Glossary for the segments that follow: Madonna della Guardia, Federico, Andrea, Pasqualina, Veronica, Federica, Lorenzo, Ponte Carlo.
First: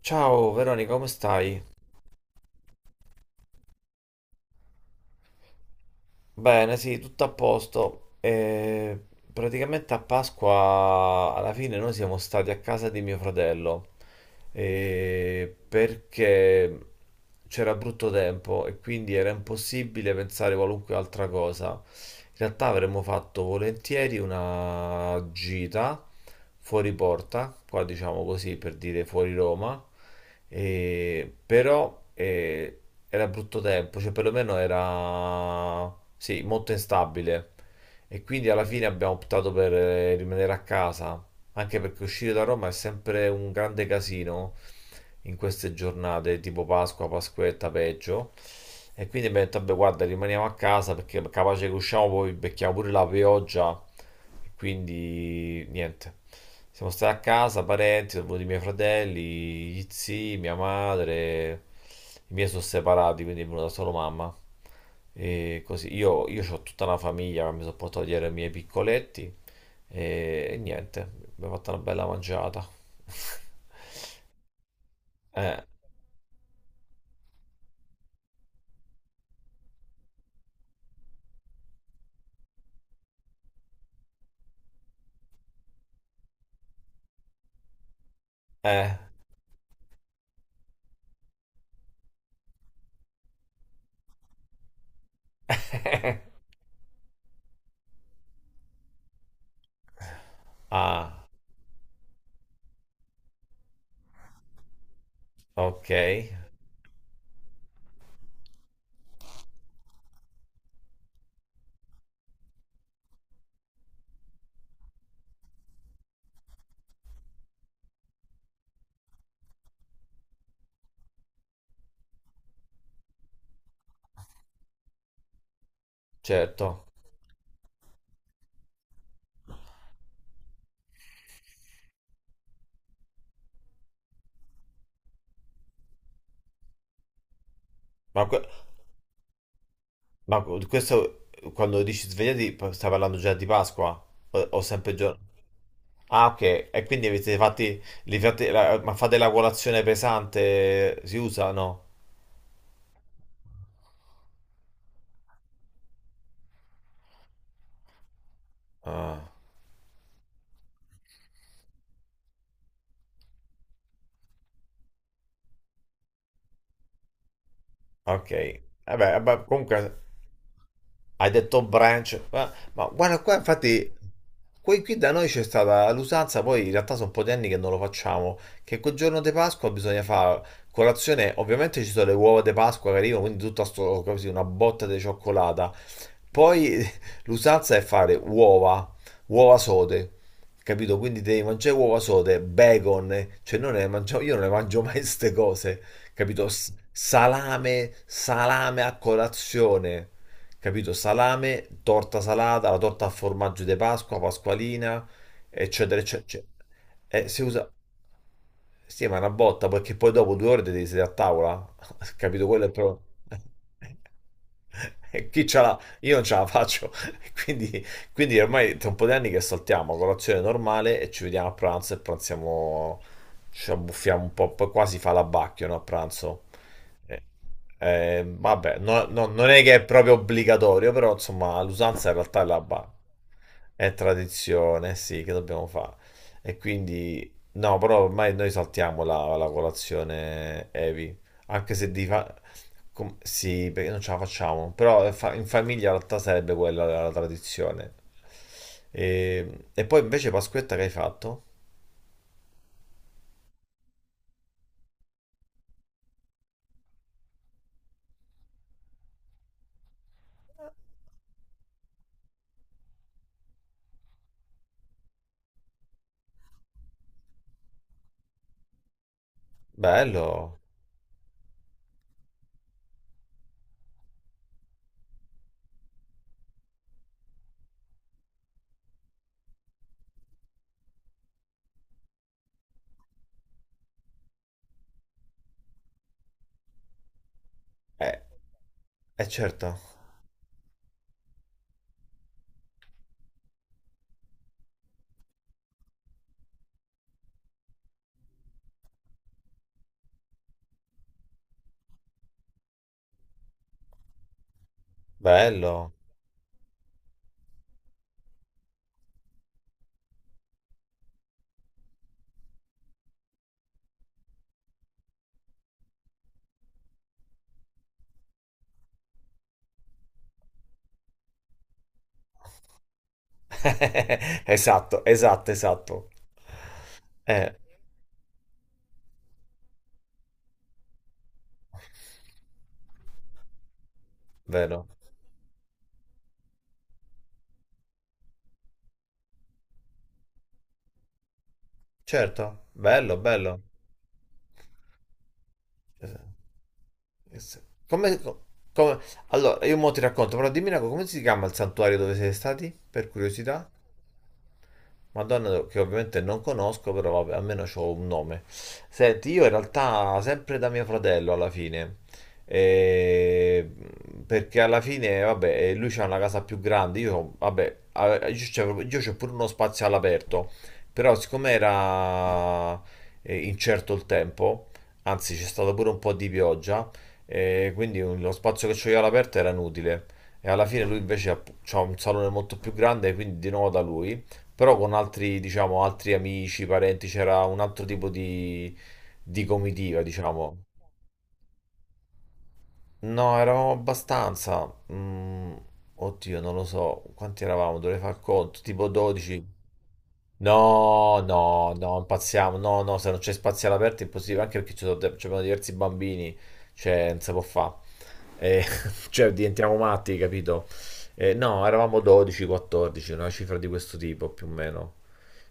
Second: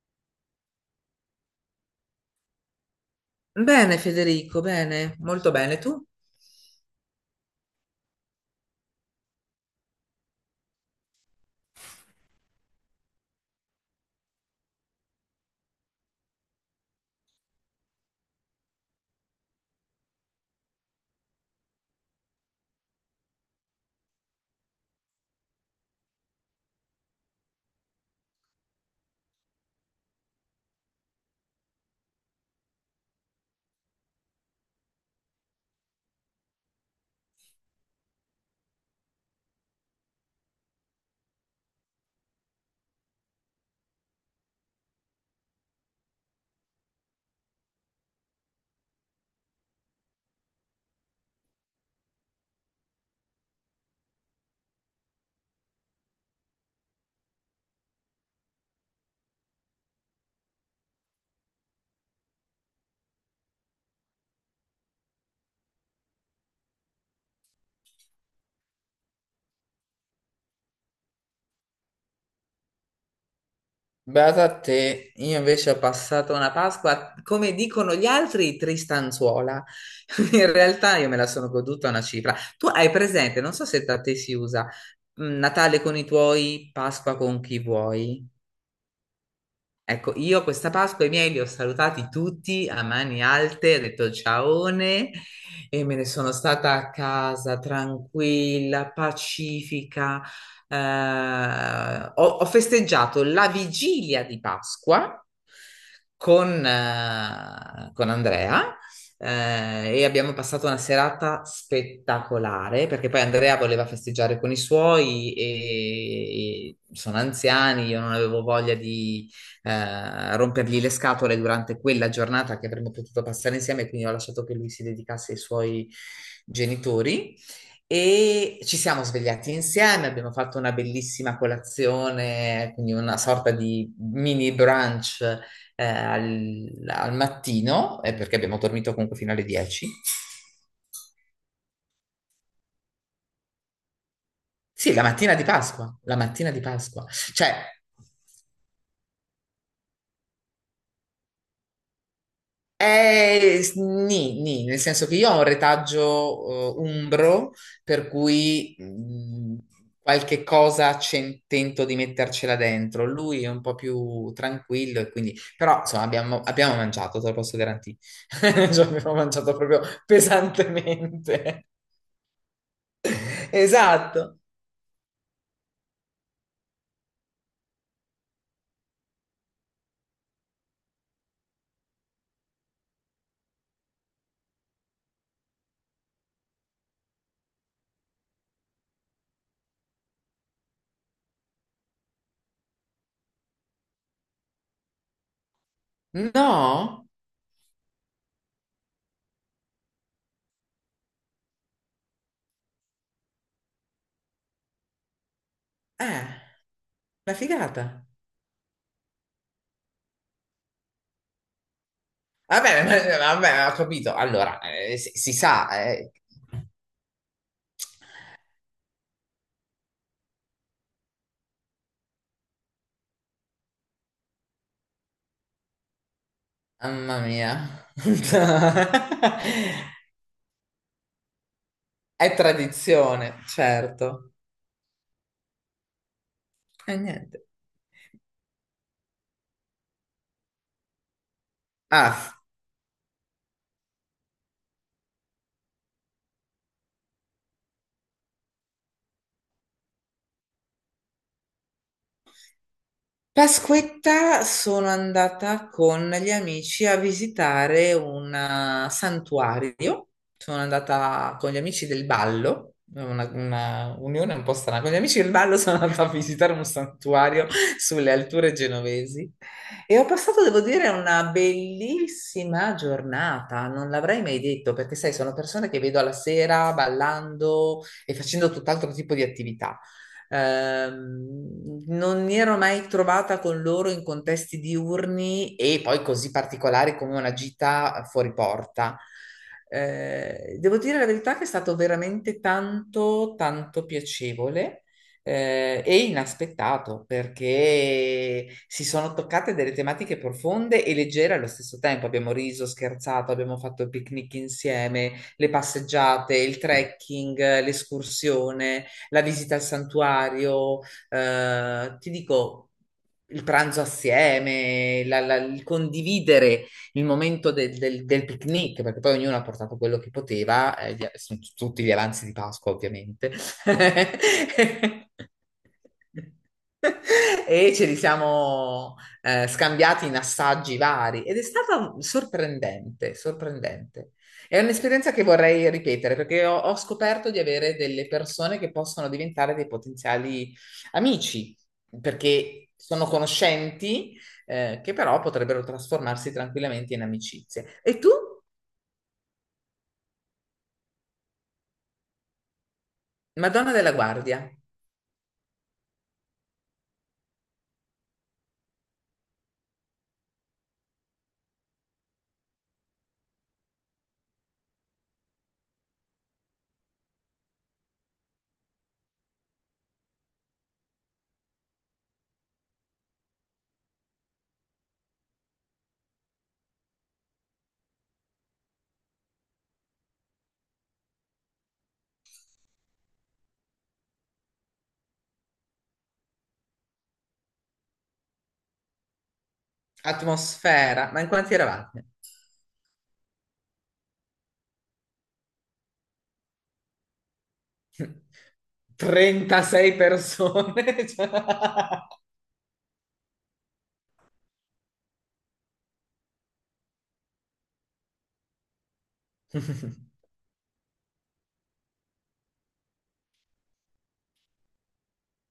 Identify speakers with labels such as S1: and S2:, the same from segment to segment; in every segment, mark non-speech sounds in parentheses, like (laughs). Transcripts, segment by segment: S1: Ciao Veronica, come stai?
S2: Bene Federico, bene, molto bene. Tu?
S1: Bene, sì, tutto a posto. E praticamente a Pasqua alla fine noi siamo stati a casa di mio fratello. Perché c'era brutto tempo e quindi era impossibile pensare qualunque altra cosa. In realtà avremmo fatto volentieri una gita fuori porta, qua diciamo così per dire fuori Roma, però era brutto tempo, cioè perlomeno era sì, molto instabile e quindi alla fine abbiamo optato per rimanere a casa. Anche perché uscire da Roma è sempre un grande casino in queste giornate, tipo Pasqua, Pasquetta, peggio. E quindi mi ha detto, vabbè, guarda, rimaniamo a casa perché capace che usciamo poi becchiamo pure la pioggia. E quindi niente. Siamo stati a casa, parenti, sono venuti i miei fratelli, gli zii, mia madre. I miei sono separati, quindi è venuta solo mamma. E così io ho tutta una famiglia che mi sono portato dietro i miei piccoletti. E niente, abbiamo fatto una bella mangiata. (laughs)
S2: Beata a te, io
S1: Eh,
S2: invece ho È passato una Pasqua, come dicono gli altri, tristanzuola. (laughs) In realtà io me la sono goduta una cifra. Tu hai presente, non so se da te si usa, Natale con i tuoi, Pasqua con chi vuoi.
S1: eh.
S2: Ecco, io questa Pasqua i miei li ho salutati tutti a mani alte, ho detto ciaone e me ne sono
S1: (laughs)
S2: stata a casa tranquilla, pacifica. Eh,
S1: Ah,
S2: ho, ho festeggiato la vigilia di Pasqua
S1: ok,
S2: con Andrea. E abbiamo passato una serata spettacolare perché poi Andrea voleva festeggiare con i suoi e sono anziani, io non avevo voglia rompergli le scatole durante quella giornata che avremmo potuto passare insieme, quindi ho lasciato che lui si dedicasse ai suoi
S1: certo.
S2: genitori. E ci siamo svegliati insieme, abbiamo fatto una bellissima colazione, quindi una sorta di mini brunch al, al mattino,
S1: Ma,
S2: perché
S1: que-
S2: abbiamo dormito comunque fino alle 10.
S1: ma questo quando dici svegliati stai parlando già di Pasqua? O sempre
S2: Sì, la
S1: giorno?
S2: mattina di Pasqua, la
S1: Ah, ok.
S2: mattina di
S1: E
S2: Pasqua.
S1: quindi avete
S2: Cioè,
S1: fatti, ma fate la colazione pesante? Si usa? No.
S2: S- nì, nì, nel senso che io ho un retaggio umbro, per cui
S1: Ah.
S2: qualche cosa tento di mettercela dentro. Lui è un po' più tranquillo e quindi. Però, insomma, abbiamo mangiato, te lo posso garantire.
S1: Ok,
S2: (laughs) Cioè, abbiamo
S1: vabbè, vabbè,
S2: mangiato
S1: comunque
S2: proprio
S1: hai detto
S2: pesantemente.
S1: branch, ma guarda qua,
S2: (laughs)
S1: infatti,
S2: Esatto.
S1: qui da noi c'è stata l'usanza, poi in realtà sono un po' di anni che non lo facciamo, che quel giorno di Pasqua bisogna fare colazione, ovviamente ci sono le uova di Pasqua che arrivano, quindi tutta sto, così, una botta di cioccolata, poi l'usanza è fare uova, uova sode, capito? Quindi devi mangiare uova sode, bacon, cioè non ne mangio, io non ne mangio mai queste cose, capito?
S2: No?
S1: Salame, salame a colazione, capito? Salame, torta salata, la torta a formaggio di Pasqua, Pasqualina, eccetera, eccetera,
S2: Eh,
S1: eccetera.
S2: una
S1: Si usa...
S2: figata.
S1: Sì, ma è una botta, perché poi dopo due ore devi sedere a tavola. (laughs) Capito? Quello è proprio...
S2: Vabbè, (laughs)
S1: (laughs)
S2: vabbè, ho capito. Allora, si,
S1: E
S2: si
S1: chi ce
S2: sa,
S1: l'ha?
S2: eh.
S1: Io non ce la faccio. (laughs) Quindi, quindi ormai tra un po' di anni che saltiamo colazione normale e ci vediamo a pranzo e pranziamo... Ci abbuffiamo un po', poi quasi fa l'abbacchio, no, a pranzo.
S2: Mamma
S1: Eh,
S2: mia, (laughs)
S1: vabbè, non è che è proprio obbligatorio, però insomma l'usanza in
S2: è
S1: realtà è l'abbacchio.
S2: tradizione,
S1: È
S2: certo.
S1: tradizione, sì, che dobbiamo fare? E
S2: E
S1: quindi
S2: niente.
S1: no, però ormai noi saltiamo la colazione heavy, anche se di fa...
S2: Ah.
S1: Sì, perché non ce la facciamo, però in famiglia in realtà sarebbe quella la tradizione. E poi invece Pasquetta che hai fatto?
S2: Pasquetta sono andata con gli amici a visitare un santuario. Sono andata con gli amici del ballo, una unione un po' strana. Con gli amici del ballo (laughs) sono andata a visitare un santuario sulle alture genovesi e ho passato,
S1: Bello,
S2: devo dire, una bellissima giornata. Non l'avrei mai detto perché, sai, sono persone che vedo alla sera ballando e facendo tutt'altro tipo di attività. Non mi ero mai trovata con loro in contesti diurni e poi così particolari come una gita
S1: eh,
S2: fuori porta.
S1: eh certo,
S2: Devo dire la verità che è stato veramente tanto, tanto piacevole. E inaspettato perché si sono toccate delle tematiche profonde e leggere allo stesso tempo. Abbiamo riso, scherzato, abbiamo fatto il picnic insieme, le
S1: bello.
S2: passeggiate, il trekking, l'escursione la visita al santuario, ti dico il pranzo assieme, il condividere il momento del picnic, perché poi ognuno ha portato quello che poteva, sono tutti gli avanzi di Pasqua, ovviamente. (laughs)
S1: (laughs) Esatto, esatto, esatto. Eh,
S2: E ce li siamo scambiati in assaggi vari ed è stata sorprendente, sorprendente. È
S1: vero.
S2: un'esperienza che vorrei ripetere perché ho scoperto di avere delle persone che possono diventare dei potenziali amici,
S1: Certo,
S2: perché sono
S1: bello, bello.
S2: conoscenti, che però potrebbero trasformarsi tranquillamente in amicizie. E tu,
S1: Come, come- Allora, io mo ti racconto, però dimmi una cosa, come si chiama il santuario dove siete stati? Per curiosità.
S2: Madonna della Guardia,
S1: Madonna, che ovviamente non conosco, però vabbè, almeno ho un nome. Senti, io in realtà sempre da mio fratello alla fine, eh, perché alla fine, vabbè, lui c'ha una casa più grande, io, vabbè, io c'ho pure uno spazio all'aperto, però siccome era incerto il tempo, anzi c'è stato pure un po' di pioggia, lo spazio che c'ho io all'aperto era inutile. E alla fine lui invece ha c'ha un salone molto più grande, quindi di nuovo da lui. Però con altri, diciamo, altri amici, parenti, c'era un altro tipo di comitiva, diciamo.
S2: atmosfera, ma in quanti eravate?
S1: No, eravamo abbastanza. mm, Oddio, non lo so. Quanti eravamo? Dovrei far
S2: (laughs)
S1: conto. Tipo 12.
S2: 36 persone. (laughs)
S1: No,
S2: Cioè.
S1: no, no, impazziamo. No, no, se non c'è spazio all'aperto è impossibile, anche perché ci sono, ci abbiamo diversi bambini, cioè non si può fare. (laughs) Cioè diventiamo matti, capito? No, eravamo 12, 14, una cifra di questo tipo più o meno.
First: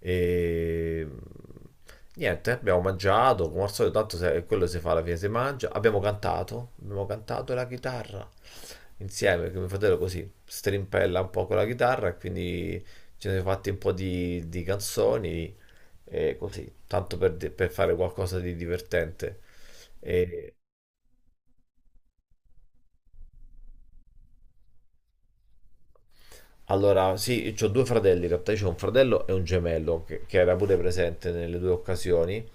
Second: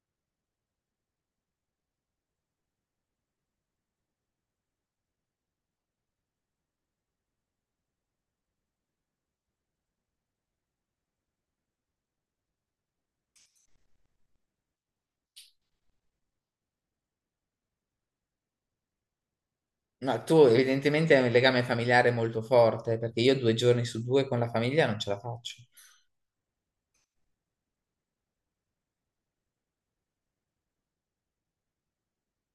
S1: E... Niente, abbiamo mangiato, come al solito, tanto quello si fa alla fine, si mangia. Abbiamo cantato la chitarra insieme, che mio fratello così strimpella un po' con la chitarra e quindi ci siamo fatti un po' di canzoni e così, tanto per, per fare qualcosa di divertente.
S2: No, tu
S1: E
S2: evidentemente hai un legame familiare molto forte, perché io due giorni su due con la famiglia non ce la faccio.
S1: allora, sì, ho due fratelli, in realtà io ho un fratello e un gemello che era pure presente nelle due occasioni,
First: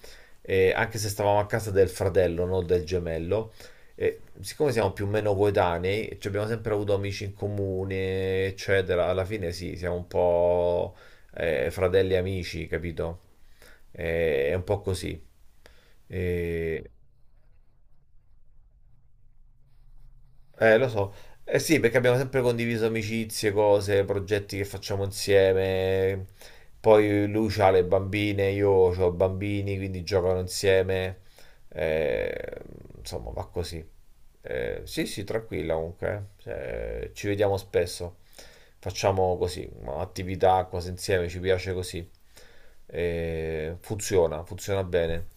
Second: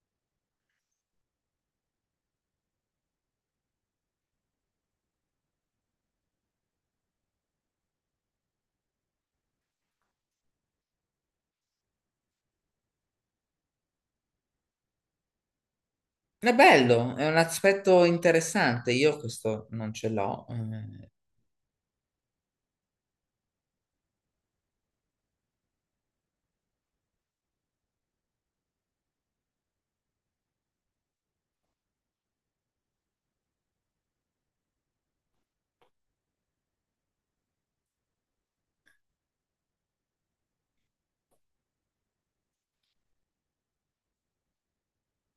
S1: e anche se stavamo a casa del fratello, non del gemello. E siccome siamo più o meno coetanei, ci abbiamo sempre avuto amici in comune, eccetera, alla fine sì, siamo un po' fratelli e amici, capito? È un po' così.
S2: È
S1: Eh,
S2: bello, è un aspetto interessante. Io questo non ce l'ho.
S1: lo
S2: Eh.
S1: so. Eh sì, perché abbiamo sempre condiviso amicizie, cose, progetti che facciamo insieme. Poi lui ha le bambine, io ho bambini, quindi giocano insieme. Eh, insomma, va così. Sì, sì, tranquilla comunque. Eh. Cioè, ci vediamo spesso. Facciamo così, attività, cose insieme, ci piace così. Funziona, funziona bene.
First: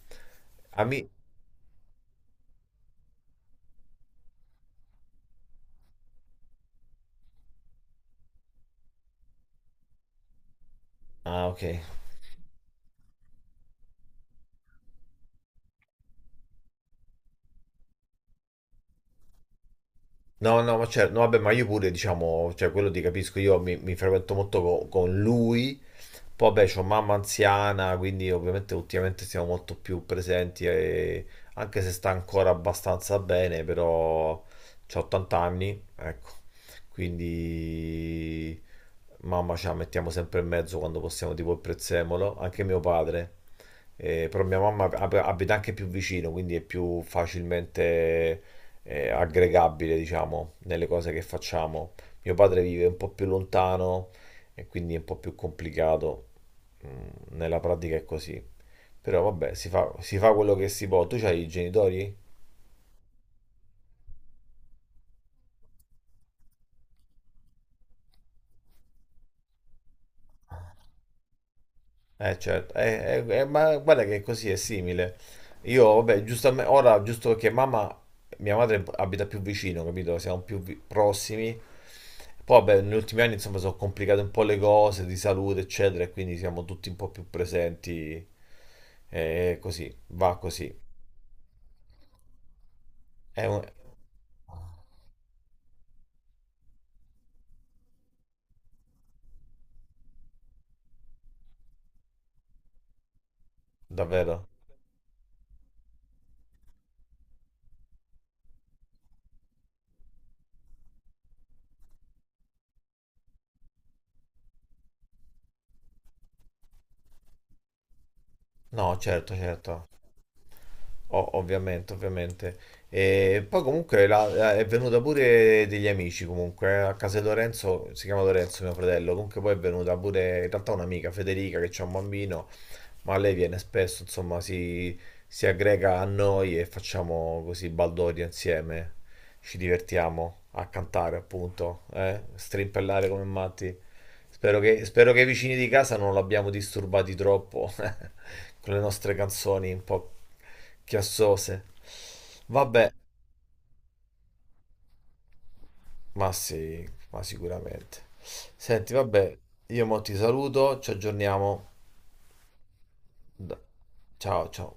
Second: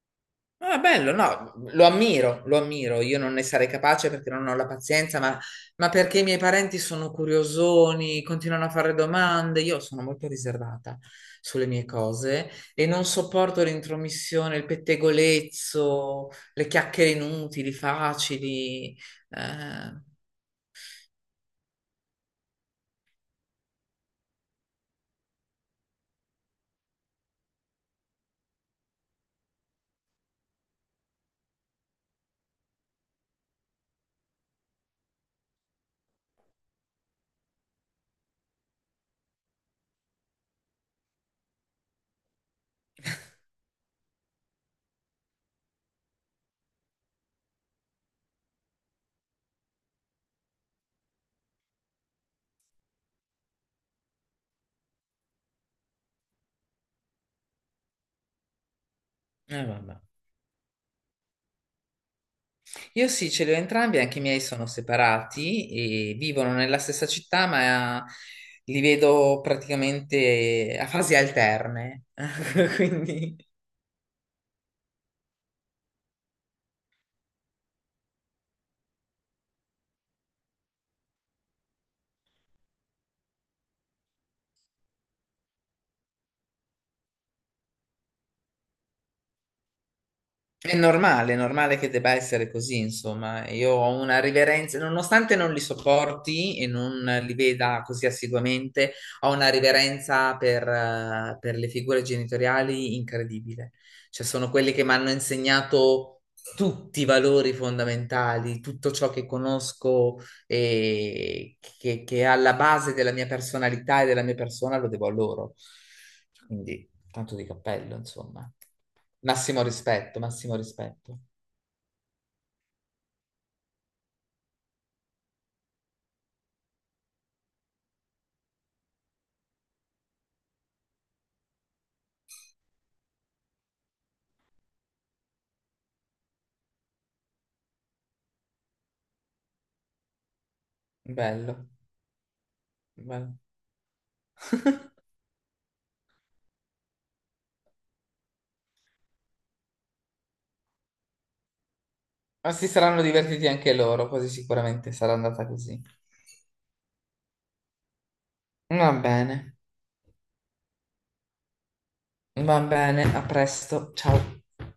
S2: Ma è
S1: Ami-
S2: bello, no, lo ammiro, lo ammiro. Io non ne sarei capace perché non ho la pazienza, ma perché i miei parenti sono curiosoni, continuano a fare domande. Io sono molto riservata
S1: Ah, ok.
S2: sulle mie cose e non sopporto l'intromissione, il pettegolezzo, le chiacchiere inutili, facili. Eh,
S1: No, no, ma certo, no, vabbè, ma io pure, diciamo, cioè quello ti capisco, io mi frequento molto con lui. Poi, beh, c'ho mamma anziana, quindi ovviamente ultimamente siamo molto più presenti, e- anche se sta ancora abbastanza bene, però c'ho 80 anni, ecco, quindi mamma ce la mettiamo sempre in mezzo quando possiamo, tipo il prezzemolo, anche mio padre. Però mia mamma abita anche più vicino, quindi è più facilmente aggregabile, diciamo, nelle cose che facciamo. Mio padre vive un po' più lontano e quindi è un po' più complicato. Mm, nella pratica è così. Però vabbè,
S2: vabbè.
S1: si fa quello che si può. Tu c'hai i genitori?
S2: Io sì, ce li ho entrambi, anche i miei sono separati e vivono nella stessa città, ma li vedo praticamente a fasi alterne.
S1: Eh certo,
S2: (laughs)
S1: eh,
S2: Quindi
S1: ma guarda che così è simile. Io, vabbè, giustamente, ora giusto perché mamma, mia madre abita più vicino, capito? Siamo più prossimi. Poi, vabbè, negli ultimi anni, insomma, sono complicate un po' le cose di salute, eccetera, e quindi siamo tutti un po' più presenti. E così, va così.
S2: è normale, è normale che debba essere così,
S1: È
S2: insomma.
S1: un-
S2: Io ho una riverenza, nonostante non li sopporti e non li veda così assiduamente, ho una riverenza per le figure genitoriali incredibile. Cioè,
S1: Davvero?
S2: sono quelli che mi hanno insegnato tutti i valori fondamentali, tutto ciò che conosco che è alla base della mia personalità e della mia persona lo devo a loro. Quindi, tanto di cappello, insomma.
S1: No, certo,
S2: Massimo
S1: certo.
S2: rispetto, massimo rispetto.
S1: O- ovviamente, ovviamente. E poi comunque è venuta pure degli amici comunque, a casa di Lorenzo, si chiama Lorenzo mio fratello, comunque poi è venuta pure in realtà un'amica, Federica, che c'ha un bambino, ma lei viene spesso, insomma, si aggrega a noi e facciamo così baldoria insieme. Ci divertiamo a cantare,
S2: Bello,
S1: appunto, eh? Strimpellare come
S2: bello.
S1: matti. Spero che i vicini di casa non l'abbiamo disturbati troppo (laughs) con le nostre canzoni un po' chiassose.
S2: Ma si
S1: Vabbè,
S2: saranno divertiti anche loro, così sicuramente sarà andata così.
S1: ma sì, ma sicuramente. Senti,
S2: Va
S1: vabbè,
S2: bene,
S1: io mo ti saluto, ci aggiorniamo.
S2: va bene, a
S1: Da-
S2: presto, ciao.
S1: Ciao, ciao.